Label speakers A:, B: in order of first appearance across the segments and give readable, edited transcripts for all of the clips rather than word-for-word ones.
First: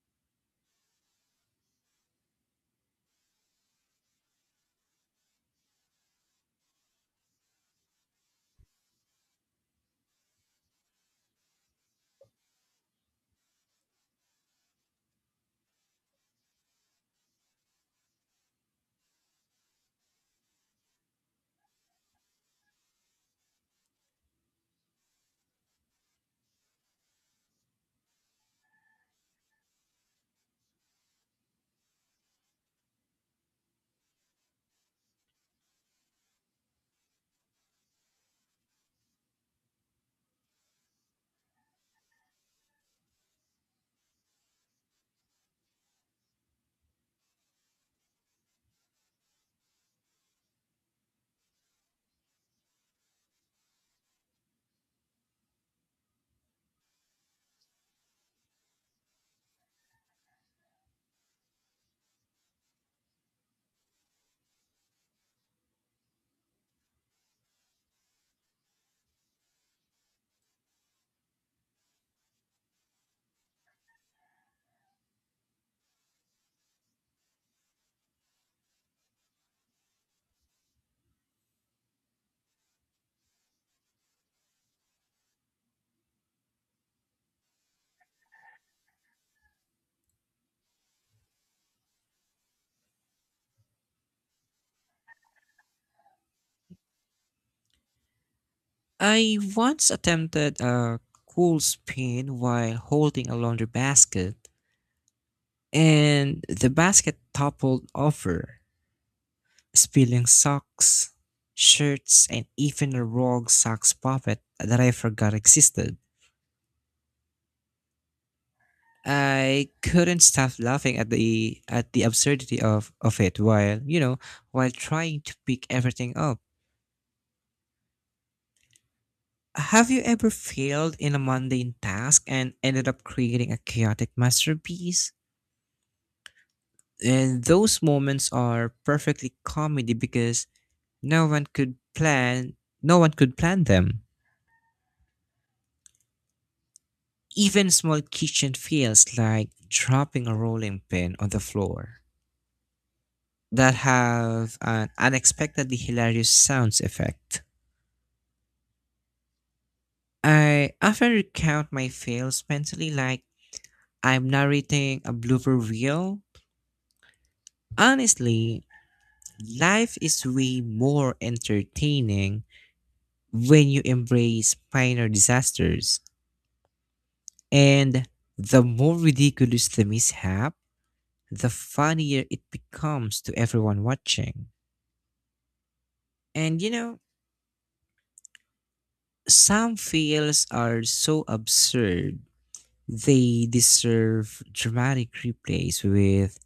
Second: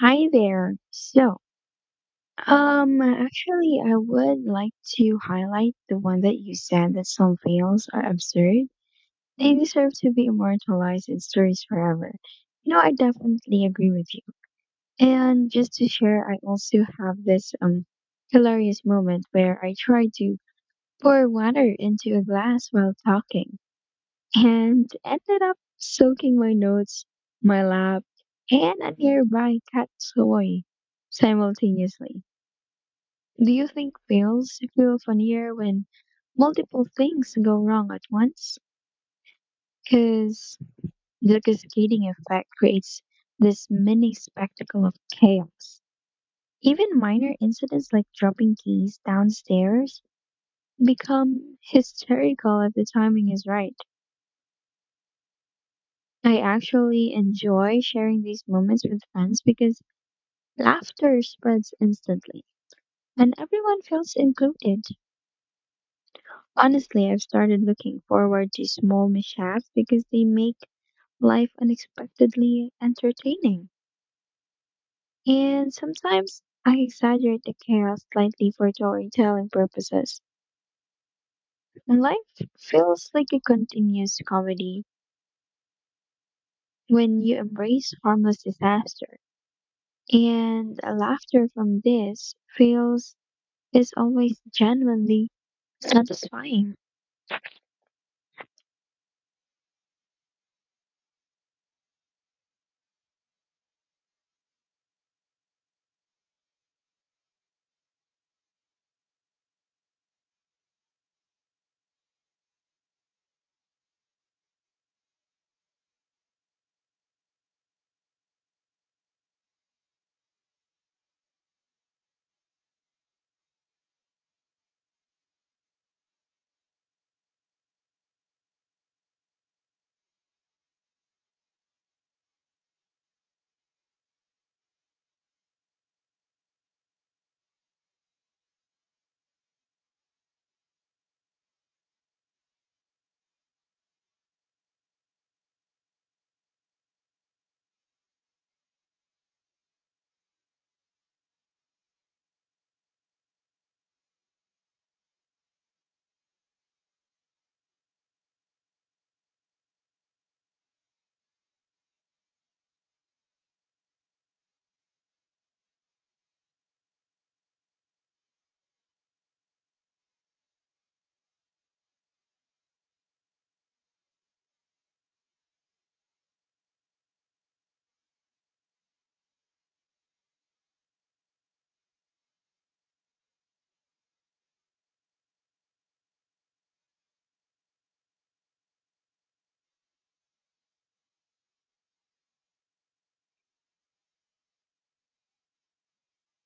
A: Hi there. So, I would like to highlight the one that you said that some fails are absurd. They deserve to be immortalized in stories forever. You know, I definitely agree with you. And just to share, I also have this hilarious moment where I tried to pour water into a glass while talking and ended up soaking my notes, my lap, and a nearby cat's toy simultaneously. Do you think fails feel funnier when multiple things go wrong at once? Because the cascading effect creates this mini spectacle of chaos. Even minor incidents like dropping keys downstairs become hysterical if the timing is right. I actually enjoy sharing these moments with friends because laughter spreads instantly and everyone feels included. Honestly, I've started looking forward to small mishaps because they make life unexpectedly entertaining. And sometimes I exaggerate the chaos slightly for storytelling purposes. And life feels like a continuous comedy when you embrace harmless disaster. And laughter from this feels is always genuinely satisfying.
B: I once attempted a cool spin while holding a laundry basket, and the basket toppled over, spilling socks, shirts, and even a rogue socks pocket that I forgot existed. I couldn't stop laughing at the absurdity of it while while trying to pick everything up. Have you ever failed in a mundane task and ended up creating a chaotic masterpiece? And those moments are perfectly comedy because no one could plan no one could plan them. Even small kitchen feels like dropping a rolling pin on the floor that have an unexpectedly hilarious sounds effect. I often recount my fails mentally like I'm narrating a blooper reel. Honestly, life is way more entertaining when you embrace minor disasters. And the more ridiculous the mishap, the funnier it becomes to everyone watching. And you know, some fails are so absurd, they deserve dramatic replays with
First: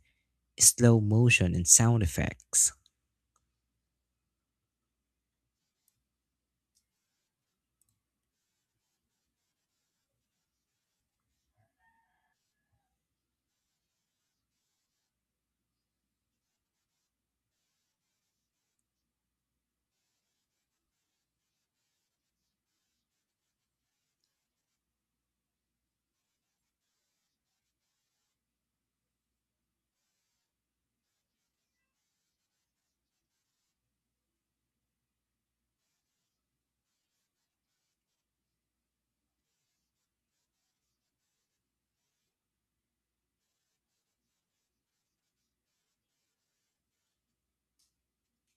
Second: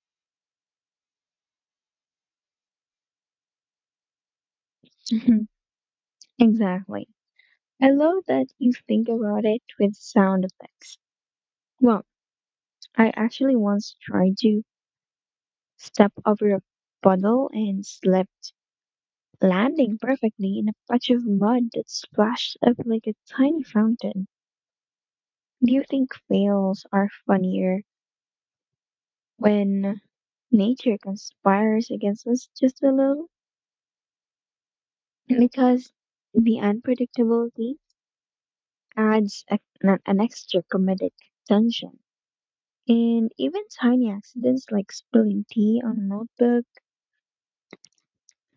B: slow motion and sound effects.
A: Exactly. I love that you think about it with sound effects. Well, I actually once tried to step over a puddle and slipped, landing perfectly in a patch of mud that splashed up like a tiny fountain. Do you think fails are funnier when nature conspires against us just a little? Because the unpredictability adds a, an extra comedic tension. And even tiny accidents like spilling tea on a notebook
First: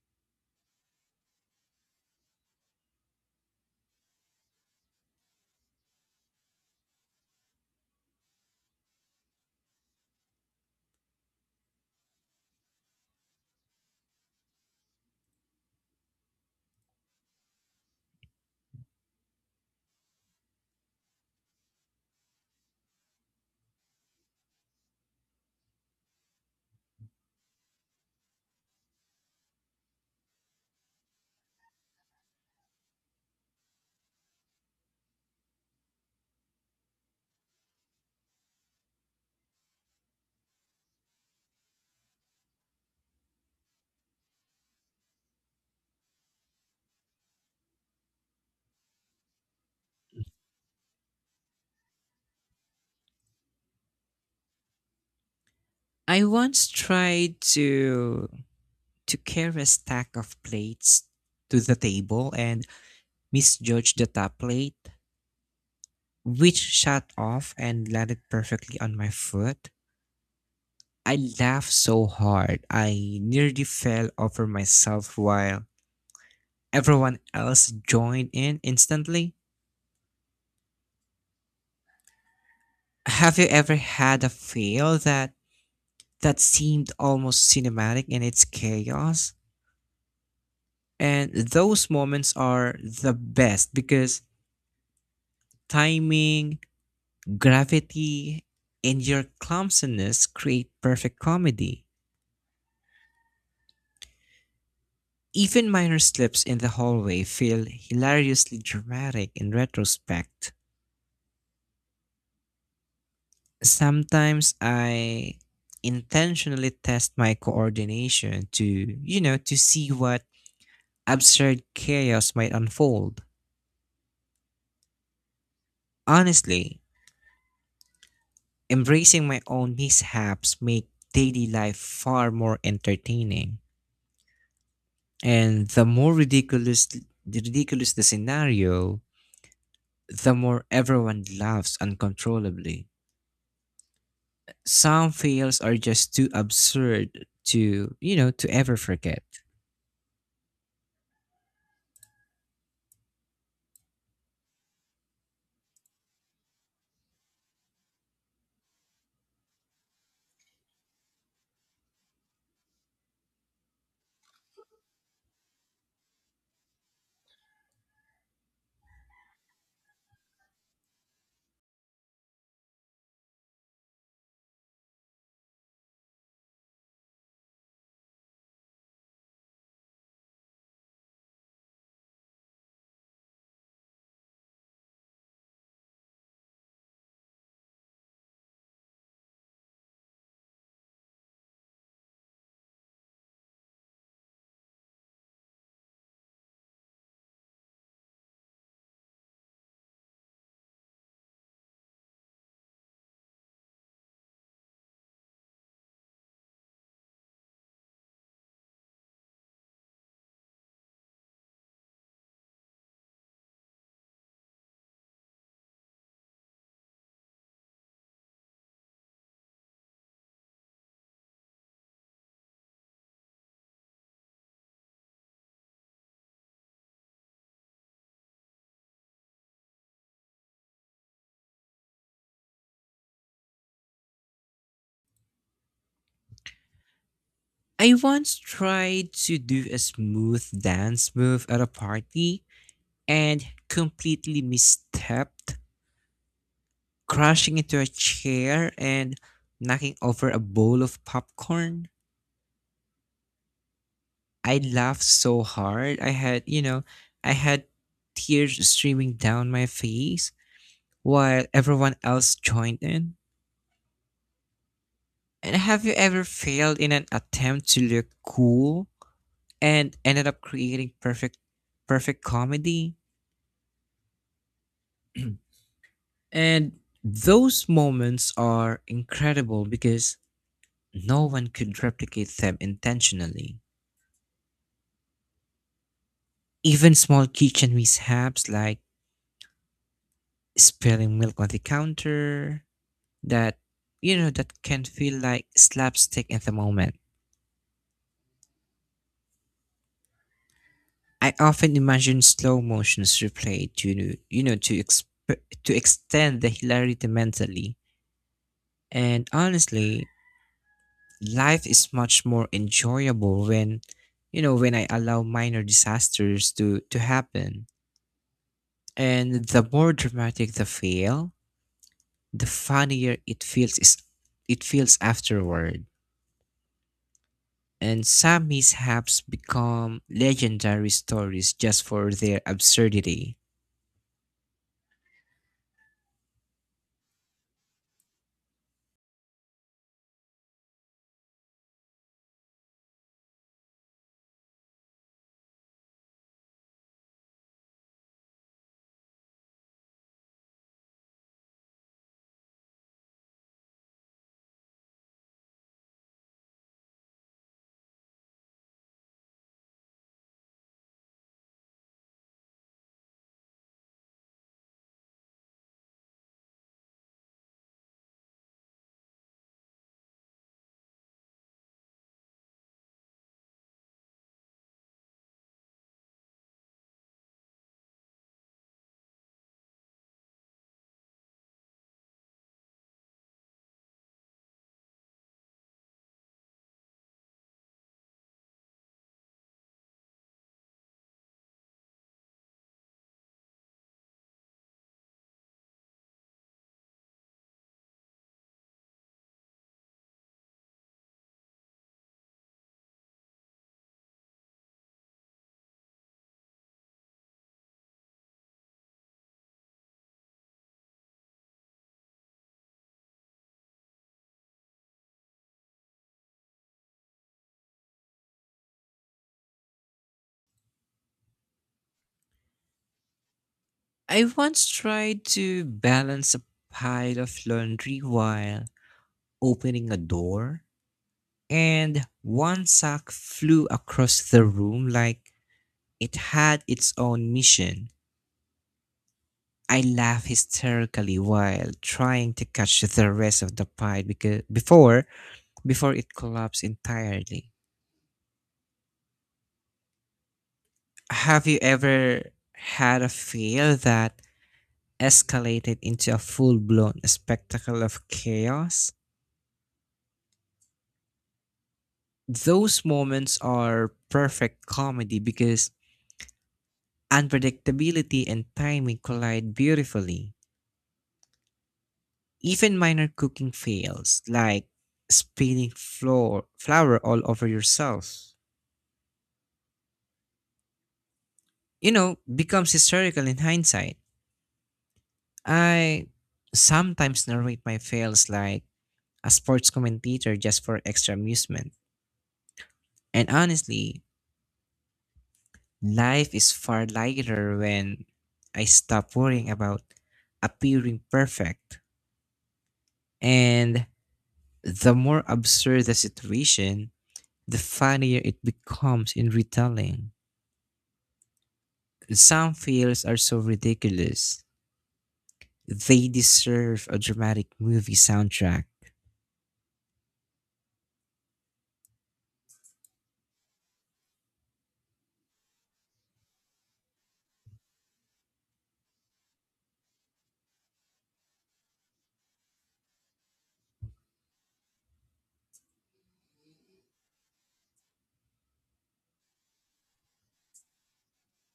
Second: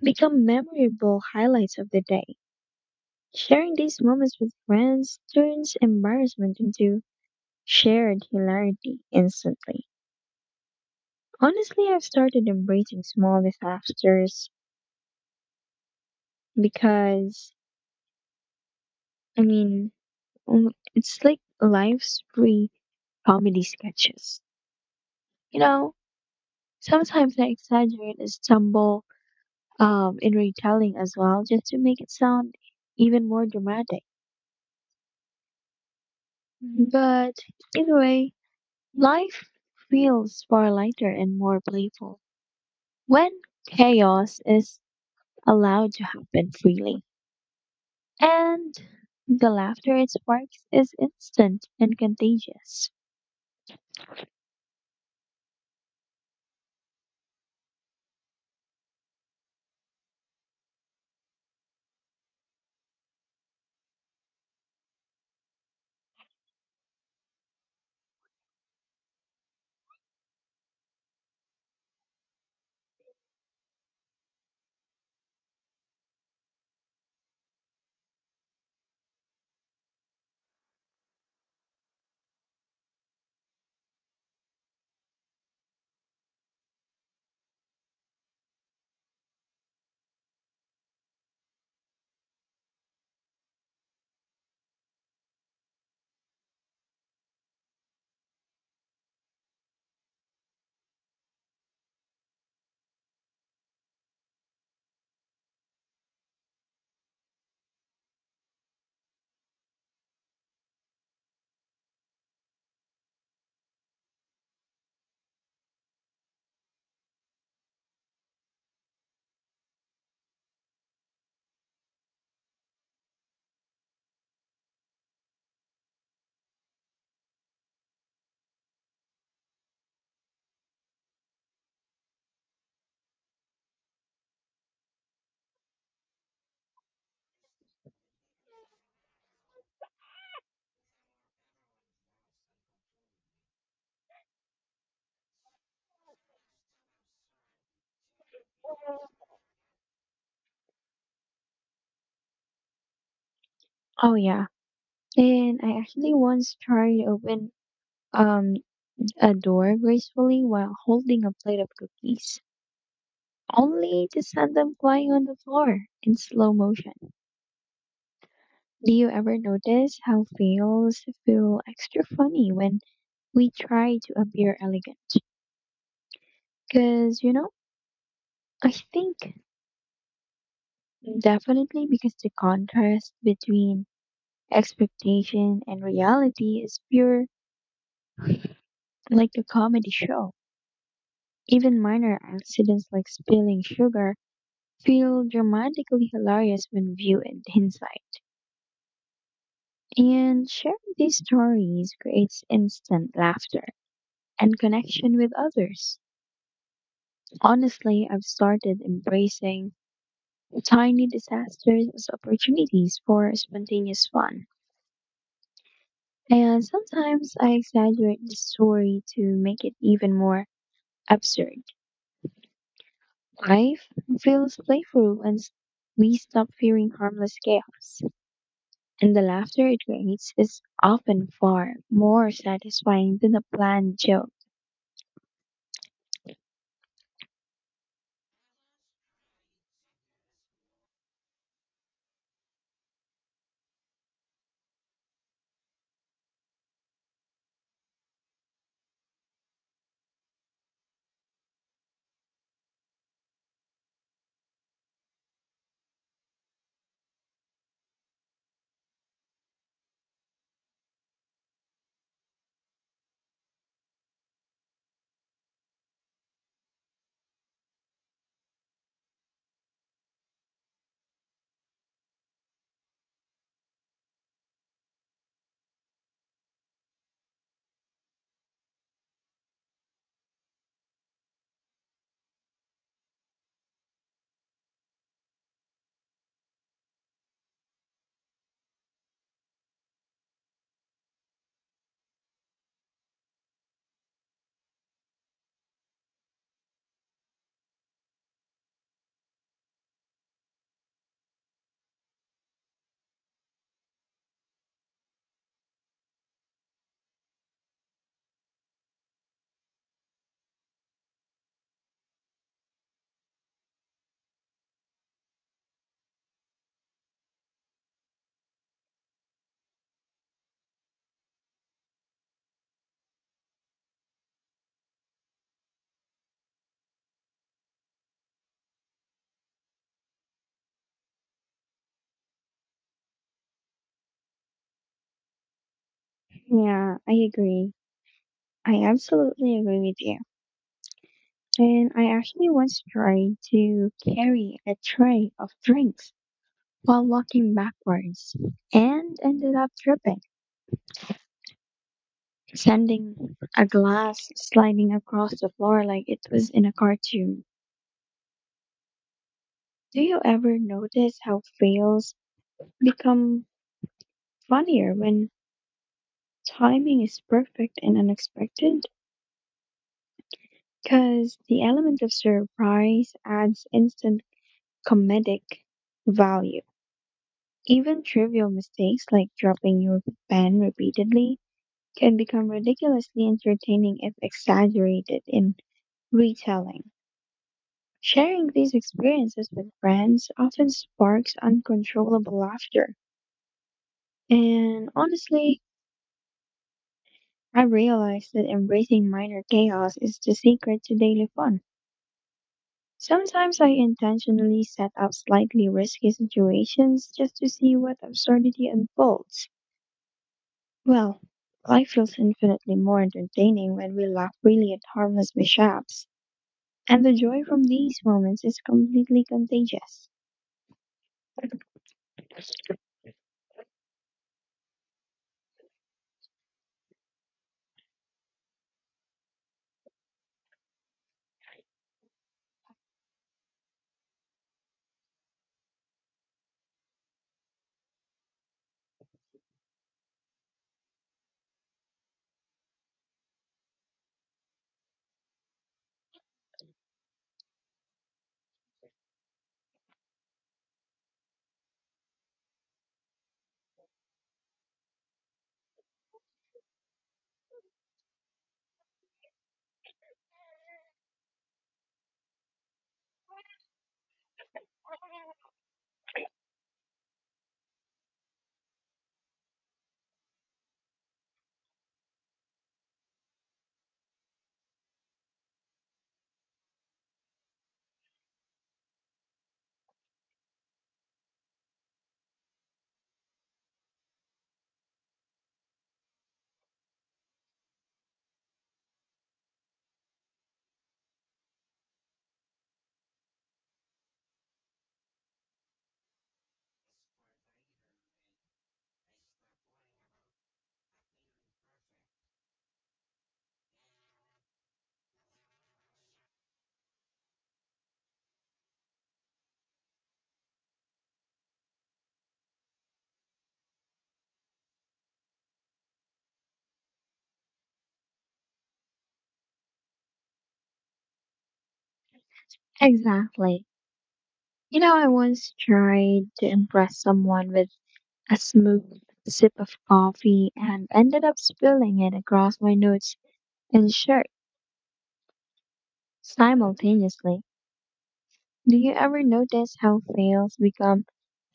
A: become memorable highlights of the day. Sharing these moments with friends turns embarrassment into shared hilarity instantly. Honestly, I've started embracing small disasters because, I mean, mm, it's like life's free comedy sketches. You know, sometimes I exaggerate and stumble in retelling as well just to make it sound even more dramatic. But either way, life feels far lighter and more playful when chaos is allowed to happen freely. And the laughter it sparks is instant and contagious.
B: I once tried to carry a stack of plates to the table and misjudged the top plate, which shot off and landed perfectly on my foot. I laughed so hard I nearly fell over myself while everyone else joined in instantly. Have you ever had a fail that seemed almost cinematic in its chaos? And those moments are the best because timing, gravity, and your clumsiness create perfect comedy. Even minor slips in the hallway feel hilariously dramatic in retrospect. Sometimes I intentionally test my coordination to see what absurd chaos might unfold. Honestly, embracing my own mishaps make daily life far more entertaining. And the more ridiculous the scenario, the more everyone laughs uncontrollably. Some fails are just too absurd to ever forget.
A: Oh yeah. And I actually once tried to open um a door gracefully while holding a plate of cookies, only to send them flying on the floor in slow motion. Do you ever notice how fails feel extra funny when we try to appear elegant? Because, you know, I think definitely because the contrast between expectation and reality is pure, like a comedy show. Even minor accidents like spilling sugar feel dramatically hilarious when viewed in hindsight. And sharing these stories creates instant laughter and connection with others. Honestly, I've started embracing tiny disasters as opportunities for spontaneous fun. And sometimes I exaggerate the story to make it even more absurd. Life feels playful and we stop fearing harmless chaos. And the laughter it creates is often far more satisfying than a planned joke.
B: I once tried to do a smooth dance move at a party and completely misstepped, crashing into a chair and knocking over a bowl of popcorn. I laughed so hard, I had tears streaming down my face while everyone else joined in. And have you ever failed in an attempt to look cool and ended up creating perfect comedy? And those moments are incredible because no one could replicate them intentionally. Even small kitchen mishaps like spilling milk on the counter that you know that can feel like slapstick at the moment. I often imagine slow motions replayed to you know to exp- to extend the hilarity mentally. And honestly, life is much more enjoyable when when I allow minor disasters to happen, and the more dramatic the fail, the funnier it feels afterward. And some mishaps become legendary stories just for their absurdity.
A: Yeah, I agree. I absolutely agree with you. And I actually once tried to carry a tray of drinks while walking backwards and ended up tripping, sending a glass sliding across the floor like it was in a cartoon. Do you ever notice how fails become funnier when timing is perfect and unexpected? Because the element of surprise adds instant comedic value. Even trivial mistakes like dropping your pen repeatedly can become ridiculously entertaining if exaggerated in retelling. Sharing these experiences with friends often sparks uncontrollable laughter. And honestly, I realized that embracing minor chaos is the secret to daily fun. Sometimes I intentionally set up slightly risky situations just to see what absurdity unfolds. Well, life feels infinitely more entertaining when we laugh freely at harmless mishaps, and the joy from these moments is completely contagious.
B: I once tried to balance a pile of laundry while opening a door, and one sock flew across the room like it had its own mission. I laughed hysterically while trying to catch the rest of the pie because before before it collapsed entirely. Have you ever had a fear that escalated into a full-blown spectacle of chaos? Those moments are perfect comedy because unpredictability and timing collide beautifully. Even minor cooking fails, like spilling flour all over yourself, becomes hysterical in hindsight. I sometimes narrate my fails like a sports commentator just for extra amusement. And honestly, life is far lighter when I stop worrying about appearing perfect. And the more absurd the situation, the funnier it becomes in retelling. Some fails are so ridiculous. They deserve a dramatic movie soundtrack.
A: Exactly. You know, I once tried to impress someone with a smooth sip of coffee and ended up spilling it across my notes and shirt simultaneously. Do you ever notice how fails become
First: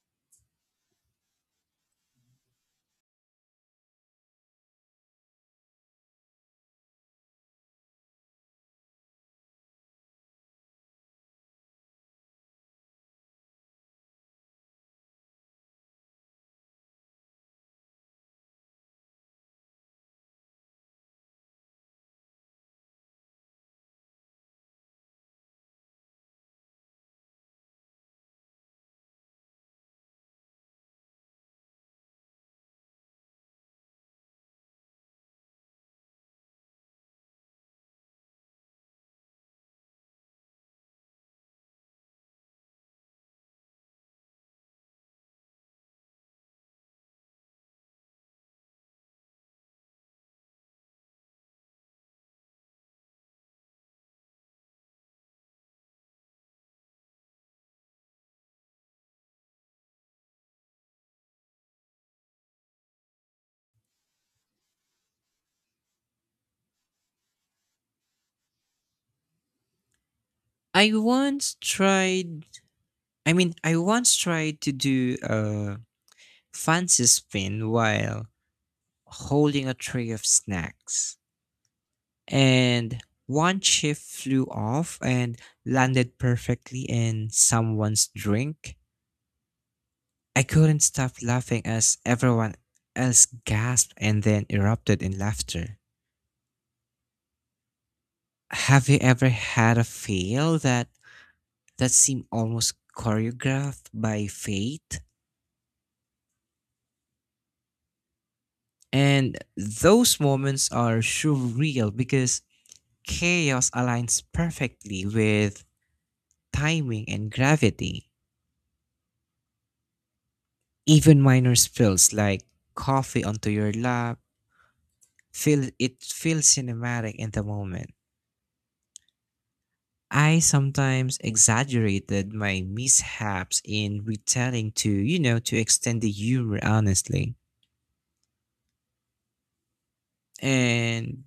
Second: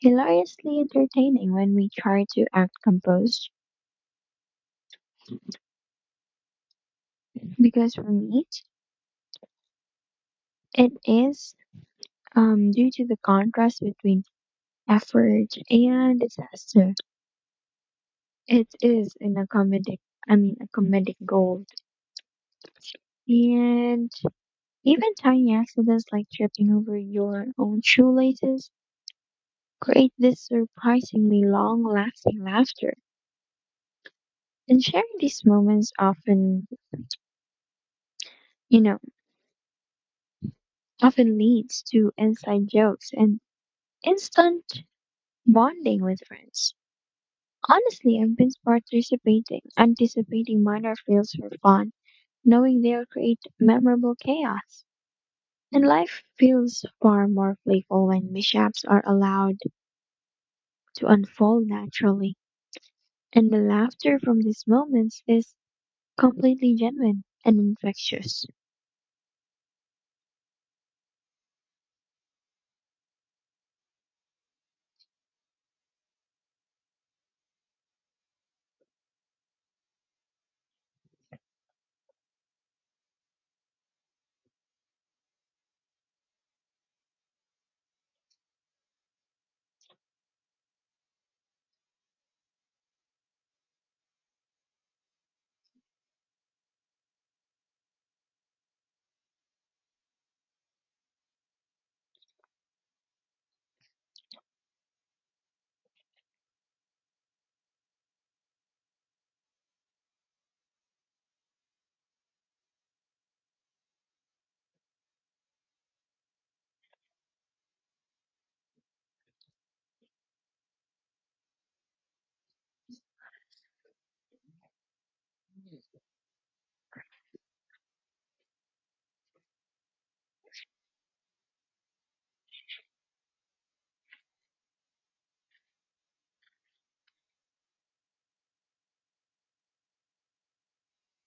A: hilariously entertaining when we try to act composed? Because for me, it is due to the contrast between effort and disaster. It is in a comedic, I mean, a comedic gold. And even tiny accidents like tripping over your own shoelaces create this surprisingly long-lasting laughter. And sharing these moments often, you know, often leads to inside jokes and instant bonding with friends. Honestly, I've been anticipating minor fails for fun, knowing they'll create memorable chaos. And life feels far more playful when mishaps are allowed to unfold naturally. And the laughter from these moments is completely genuine and infectious.
B: I once tried I once tried to do a fancy spin while holding a tray of snacks. And one chip flew off and landed perfectly in someone's drink. I couldn't stop laughing as everyone else gasped and then erupted in laughter. Have you ever had a fail that seemed almost choreographed by fate? And those moments are surreal because chaos aligns perfectly with timing and gravity. Even minor spills like coffee onto your lap feel it feels cinematic in the moment. I sometimes exaggerated my mishaps in retelling to extend the humor honestly. And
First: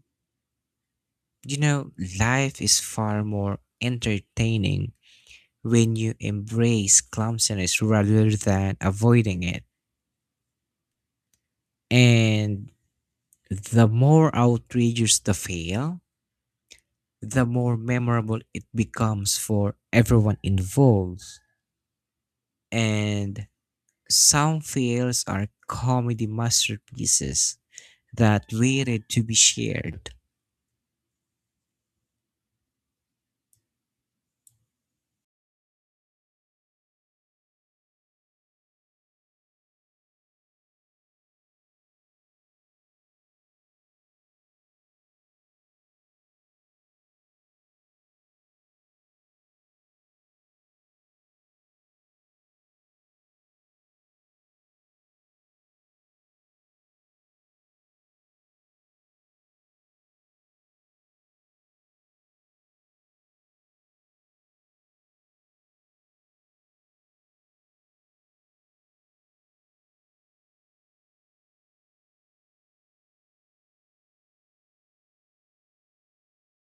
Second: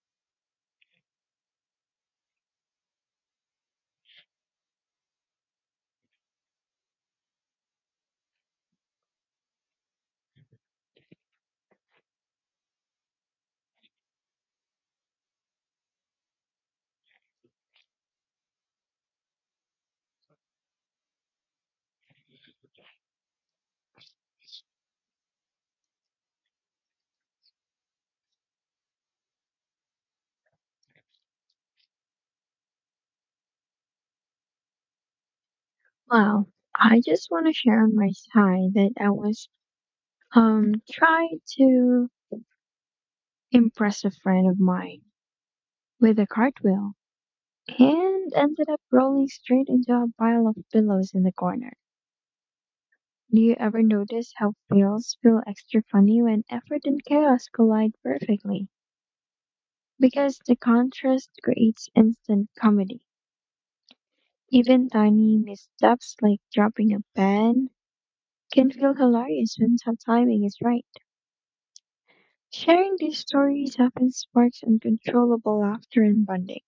B: You know, Life is far more entertaining when you embrace clumsiness rather than avoiding it. And the more outrageous the fail, the more memorable it becomes for everyone involved. And some fails are comedy masterpieces that waited to be shared.
A: Wow. I just want to share on my side that I was trying to impress a friend of mine with a cartwheel and ended up rolling straight into a pile of pillows in the corner. Do you ever notice how fails feel extra funny when effort and chaos collide perfectly? Because the contrast creates instant comedy. Even tiny missteps like dropping a pen can feel hilarious when timing is right. Sharing these stories often sparks uncontrollable laughter and bonding.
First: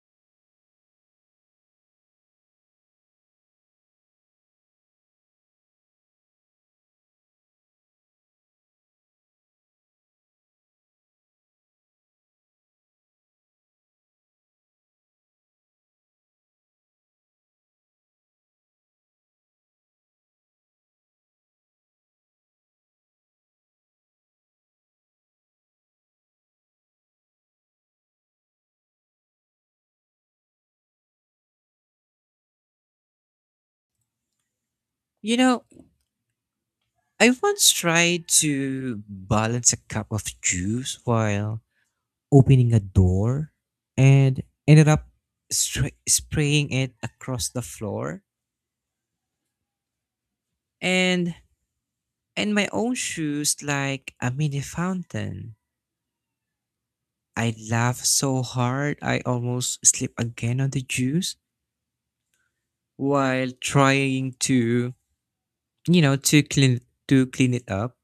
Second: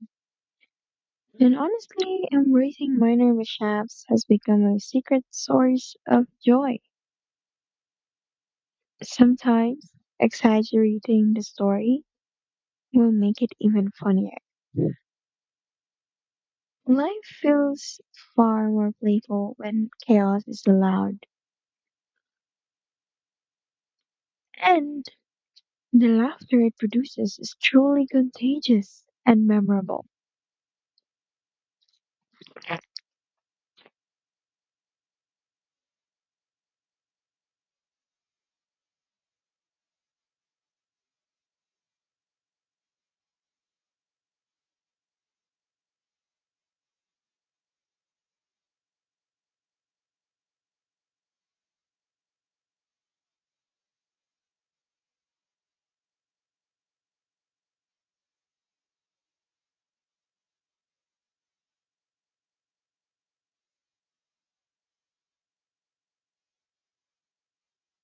A: And honestly, embracing minor mishaps has become a secret source of joy. Sometimes, exaggerating the story will make it even funnier. Life feels far more playful when chaos is allowed. And the laughter it produces is truly contagious and memorable.
B: You know, I once tried to balance a cup of juice while opening a door and ended up spraying it across the floor. And and my own shoes like a mini fountain. I laughed so hard I almost slipped again on the juice while trying to, you know, to clean it up.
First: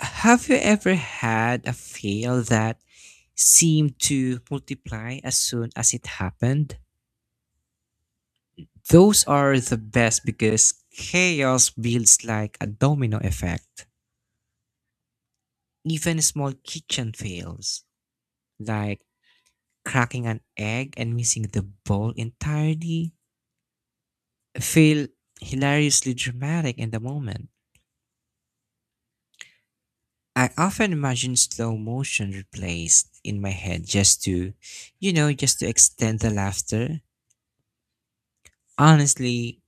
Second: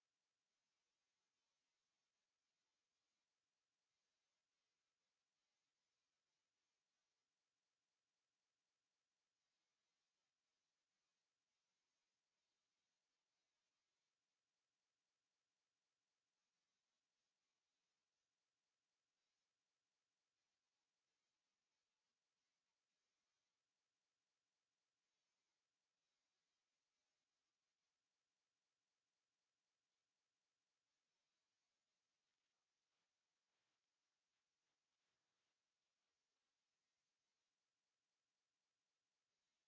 B: Have you ever had a fail that seemed to multiply as soon as it happened? Those are the best because chaos builds like a domino effect. Even small kitchen fails, like cracking an egg and missing the bowl entirely, feel hilariously dramatic in the moment. I often imagine slow motion replaced in my head just to just to extend the laughter. Honestly,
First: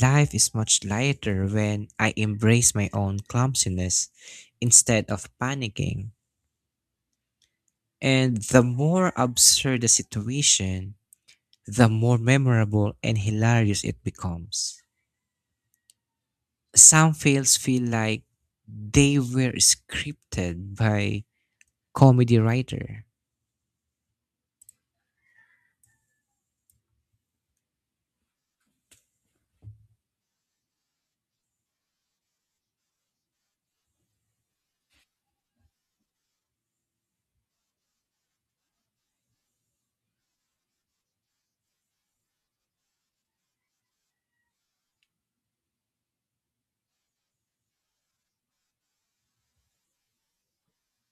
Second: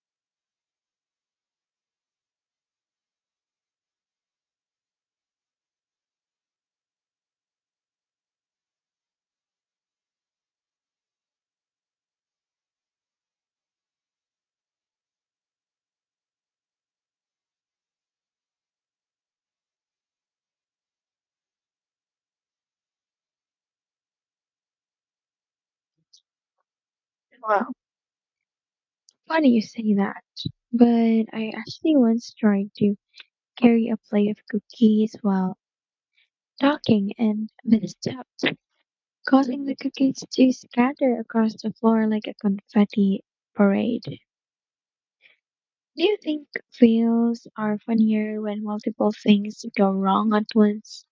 B: life is much lighter when I embrace my own clumsiness instead of panicking. And the more absurd the situation, the more memorable and hilarious it becomes. Some fails feel like they were scripted by comedy writer.
A: Well, funny you say that. But I actually once tried to carry a plate of cookies while talking and misstepped, causing the cookies to scatter across the floor like a confetti parade. Do you think fails are funnier when multiple things go wrong at once?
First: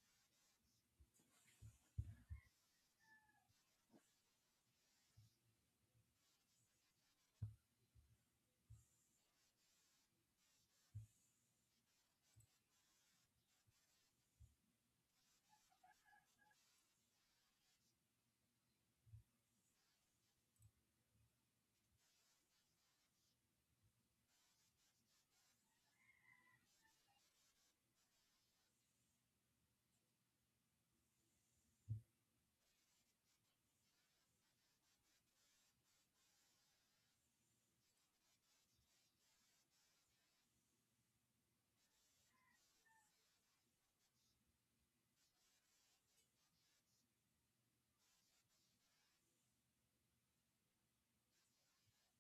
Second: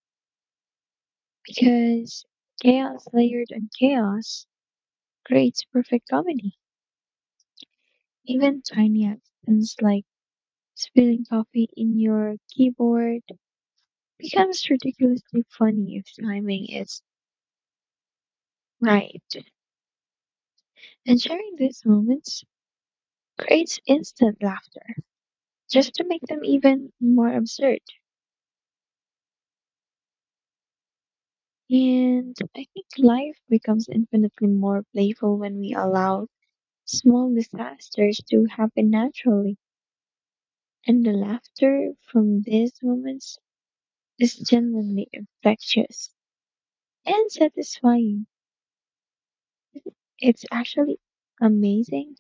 A: Because chaos layered on chaos creates perfect comedy. Even tiny accidents like spilling coffee in your keyboard becomes ridiculously funny if timing is right. And sharing these moments creates instant laughter just to make them even more absurd. And I think life becomes infinitely more playful when we allow small disasters to happen naturally. And the laughter from these moments is genuinely infectious and satisfying. It's actually amazing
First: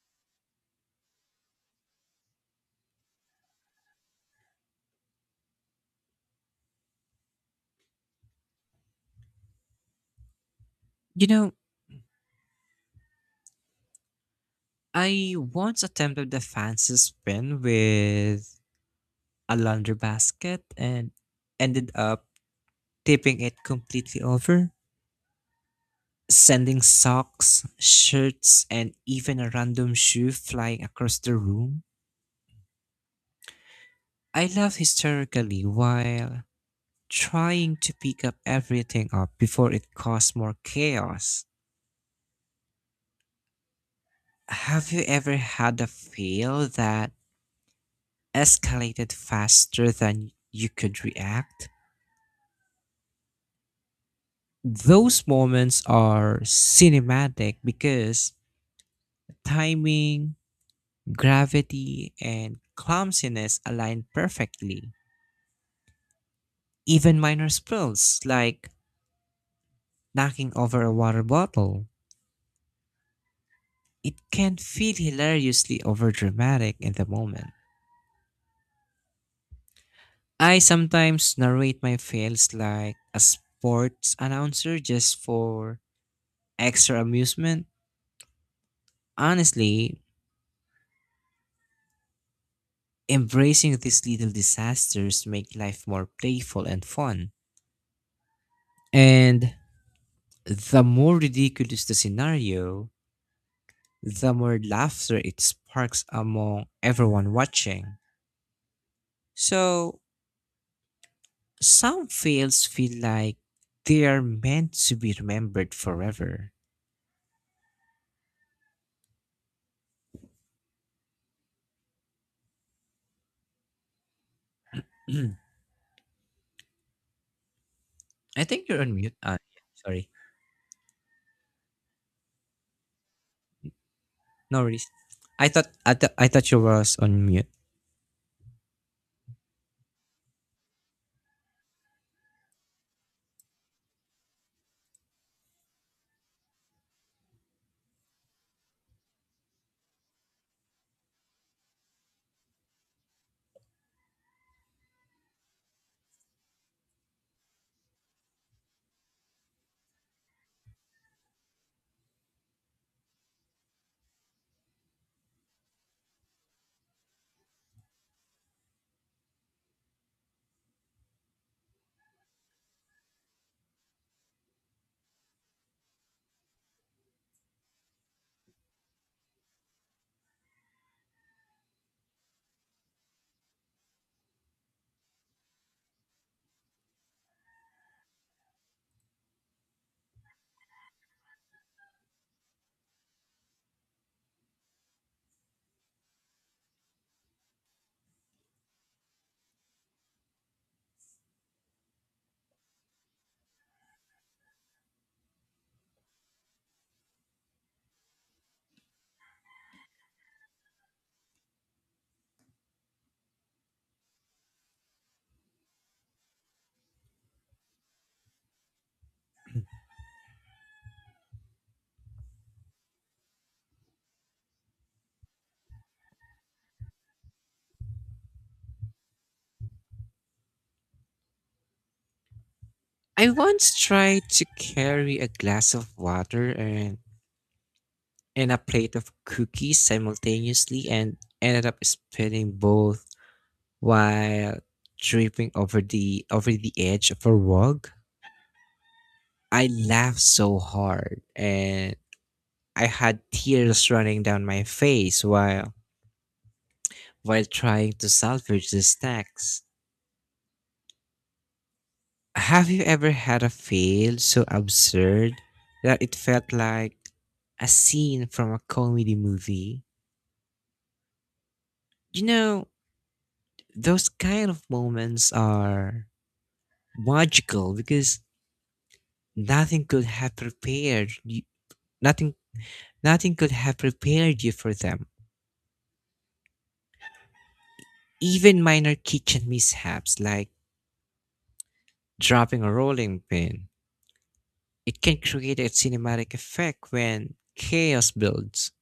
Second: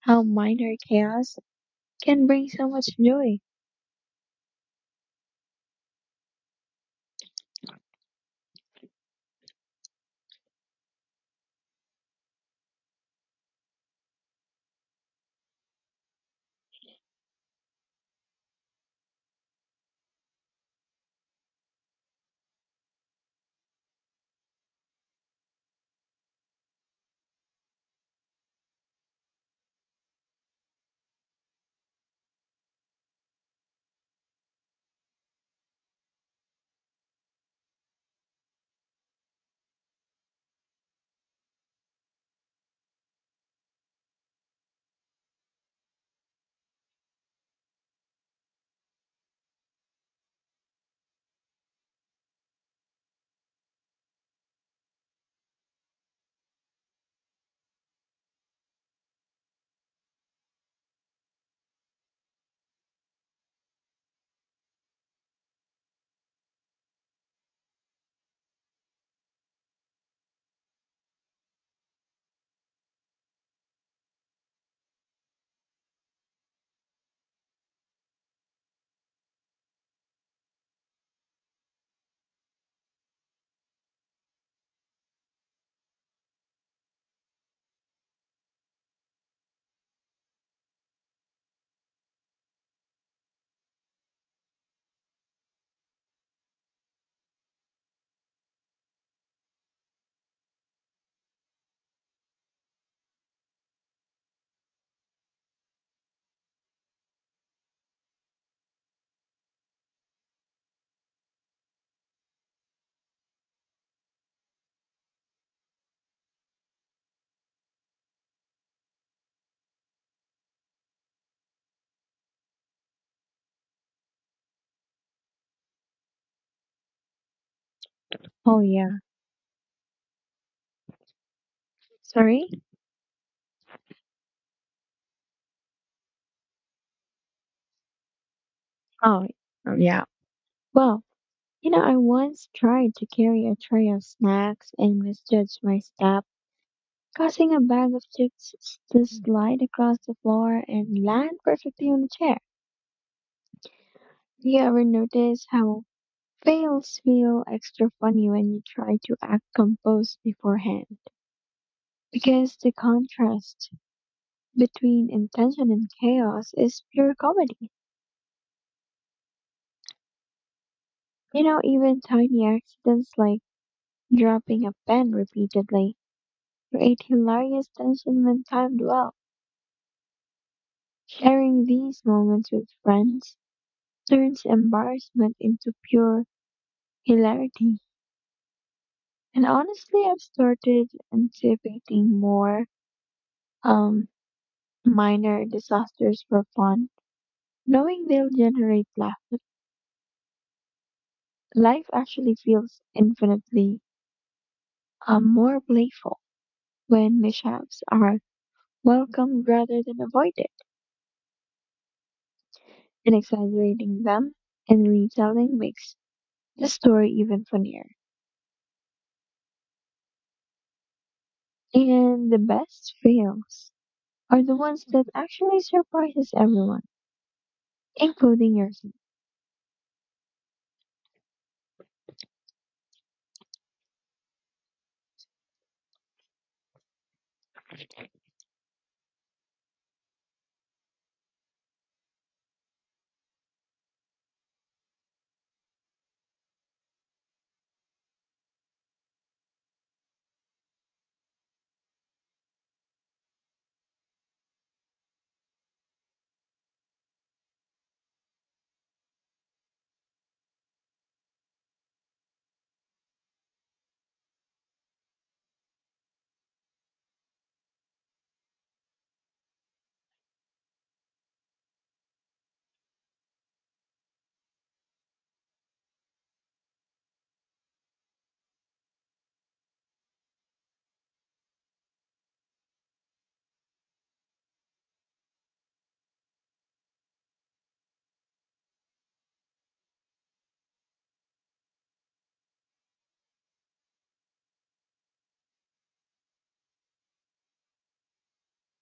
A: how minor chaos can bring so much joy.
B: You know, I once attempted the fancy spin with a laundry basket and ended up tipping it completely over, sending socks, shirts, and even a random shoe flying across the room. I laughed hysterically while trying to pick up everything up before it caused more chaos. Have you ever had a fail that escalated faster than you could react? Those moments are cinematic because timing, gravity, and clumsiness align perfectly. Even minor spills, like knocking over a water bottle, it can feel hilariously overdramatic in the moment. I sometimes narrate my fails like a sports announcer just for extra amusement. Honestly, embracing these little disasters make life more playful and fun. And the more ridiculous the scenario, the more laughter it sparks among everyone watching. So, some fails feel like they are meant to be remembered forever. Mm. I
A: Oh,
B: think you're on
A: yeah.
B: mute. Ah, yeah, sorry.
A: Sorry?
B: No worries. I thought you was on mute.
A: Oh, yeah. Well, you know, I once tried to carry a tray of snacks and misjudged my step, causing a bag of chips to slide across the floor and land perfectly on the chair. You ever notice how fails feel extra funny when you try to act composed beforehand? Because the contrast between intention and chaos is pure comedy. You know, even tiny accidents like dropping a pen repeatedly create hilarious tension when timed well. Sharing these moments with friends turns embarrassment into pure hilarity. And honestly, I've started anticipating more um, minor disasters for fun, knowing they'll generate laughter. Life actually feels infinitely more playful when mishaps are welcomed rather than avoided, and exaggerating them and retelling makes the story even funnier. And the best fails are the ones that actually surprises everyone, including yourself.
B: I once tried to carry a glass of water and a plate of cookies simultaneously and ended up spilling both while tripping over the edge of a rug. I laughed so hard and I had tears running down my face while trying to salvage the snacks. Have you ever had a fail so absurd that it felt like a scene from a comedy movie? You know, those kind of moments are magical because nothing could have prepared you, nothing nothing could have prepared you for them. Even minor kitchen mishaps like dropping a rolling pin, it can create a cinematic effect when chaos builds.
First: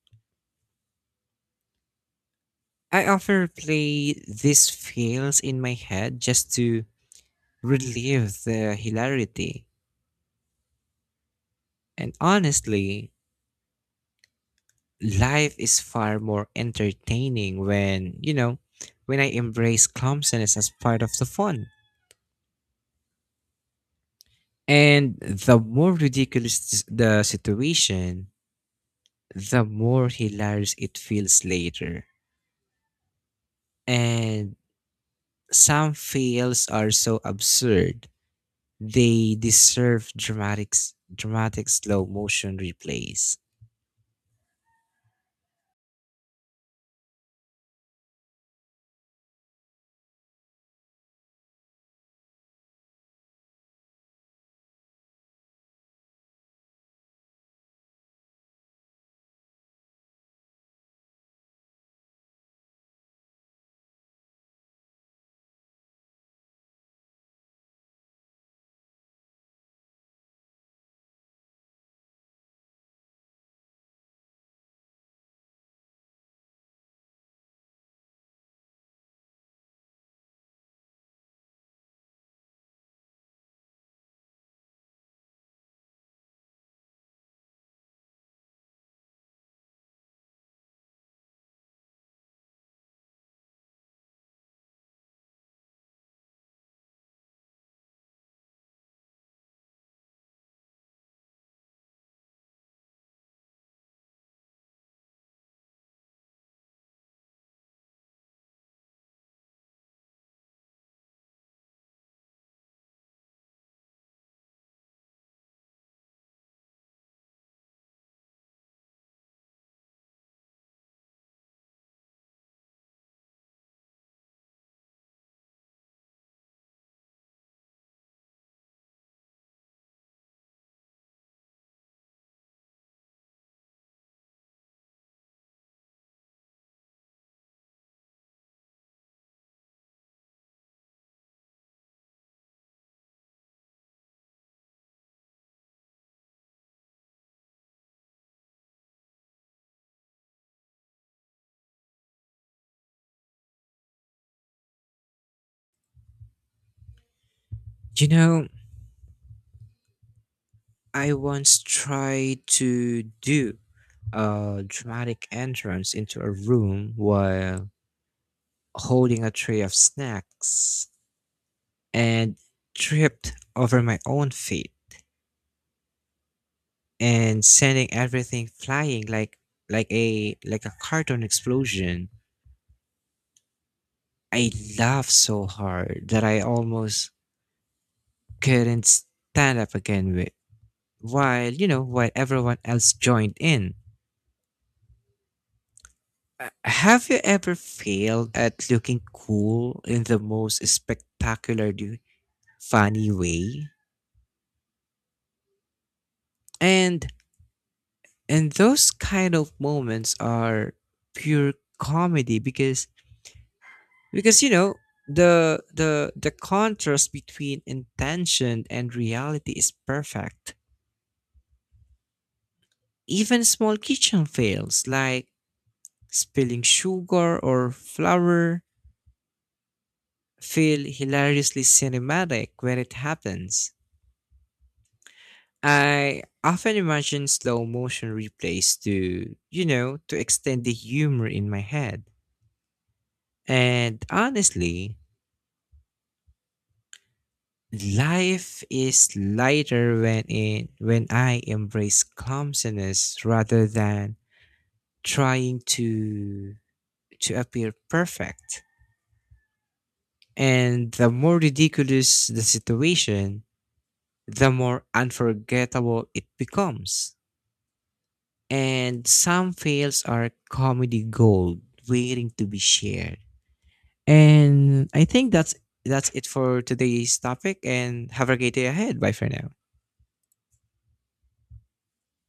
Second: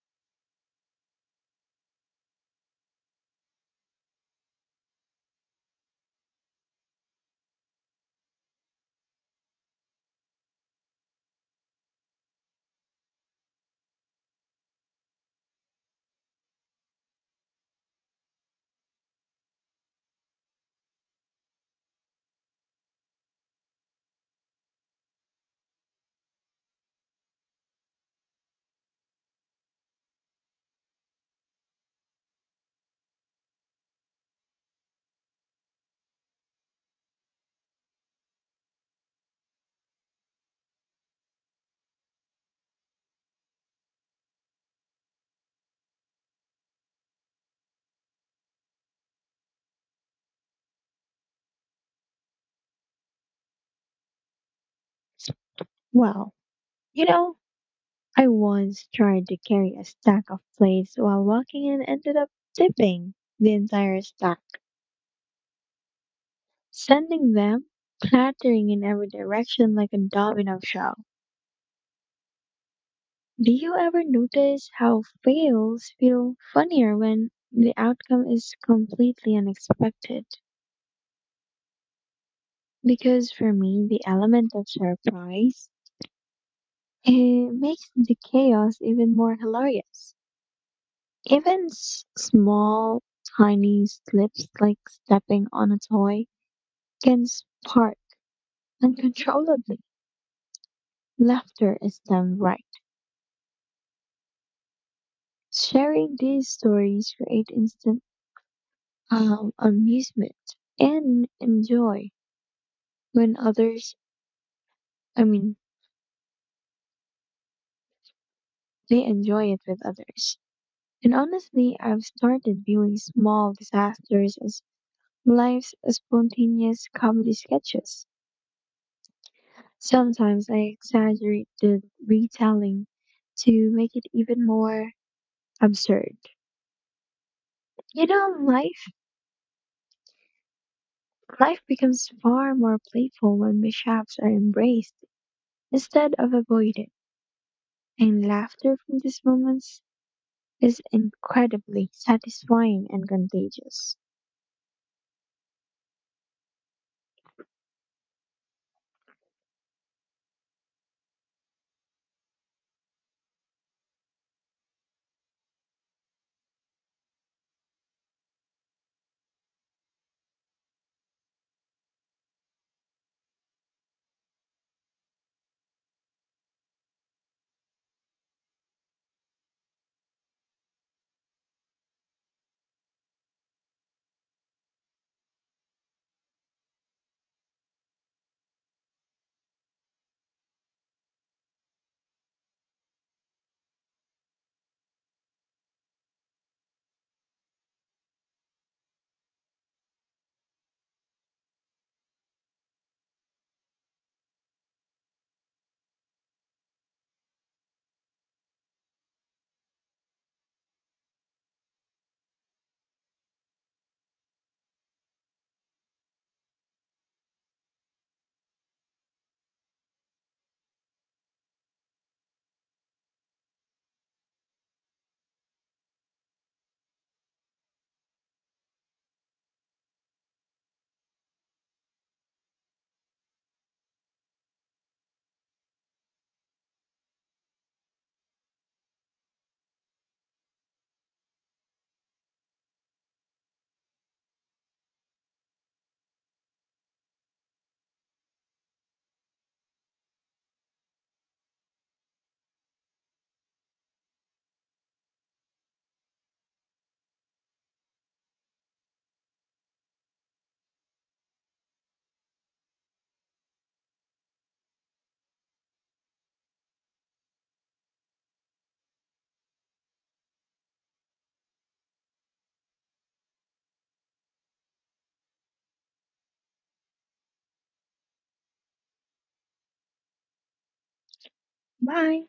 B: I often play these fails in my head just to relieve the hilarity. And honestly, life is far more entertaining when when I embrace clumsiness as part of the fun. And the more ridiculous the situation, the more hilarious it feels later. And some fails are so absurd they deserve dramatic, dramatic slow motion replays.
A: Well, you know, I once tried to carry a stack of plates while walking and ended up tipping the entire stack, sending them clattering in every direction like a domino show. Do you ever notice how fails feel funnier when the outcome is completely unexpected? Because for me, the element of surprise, it makes the chaos even more hilarious. Even small, tiny slips like stepping on a toy can spark uncontrollably. Laughter is done right. Sharing these stories create instant amusement and enjoy when I mean, they enjoy it with others. And honestly, I've started viewing small disasters as life's spontaneous comedy sketches. Sometimes I exaggerate the retelling to make it even more absurd. You know, life becomes far more playful when mishaps are embraced instead of avoided. And laughter from these moments is incredibly satisfying and contagious.
B: You know, I once tried to do a dramatic entrance into a room while holding a tray of snacks, and tripped over my own feet and sending everything flying like like a cartoon explosion. I laughed so hard that I almost couldn't stand up again with while you know while everyone else joined in. Have you ever failed at looking cool in the most spectacularly funny way? And and those kind of moments are pure comedy because the contrast between intention and reality is perfect. Even small kitchen fails like spilling sugar or flour feel hilariously cinematic when it happens. I often imagine slow motion replays to you know to extend the humor in my head. And honestly, life is lighter when I embrace clumsiness rather than trying to appear perfect. And the more ridiculous the situation, the more unforgettable it becomes. And some fails are comedy gold waiting to be shared. And I think that's it for today's topic, and have a great day ahead. Bye for now.
A: Bye.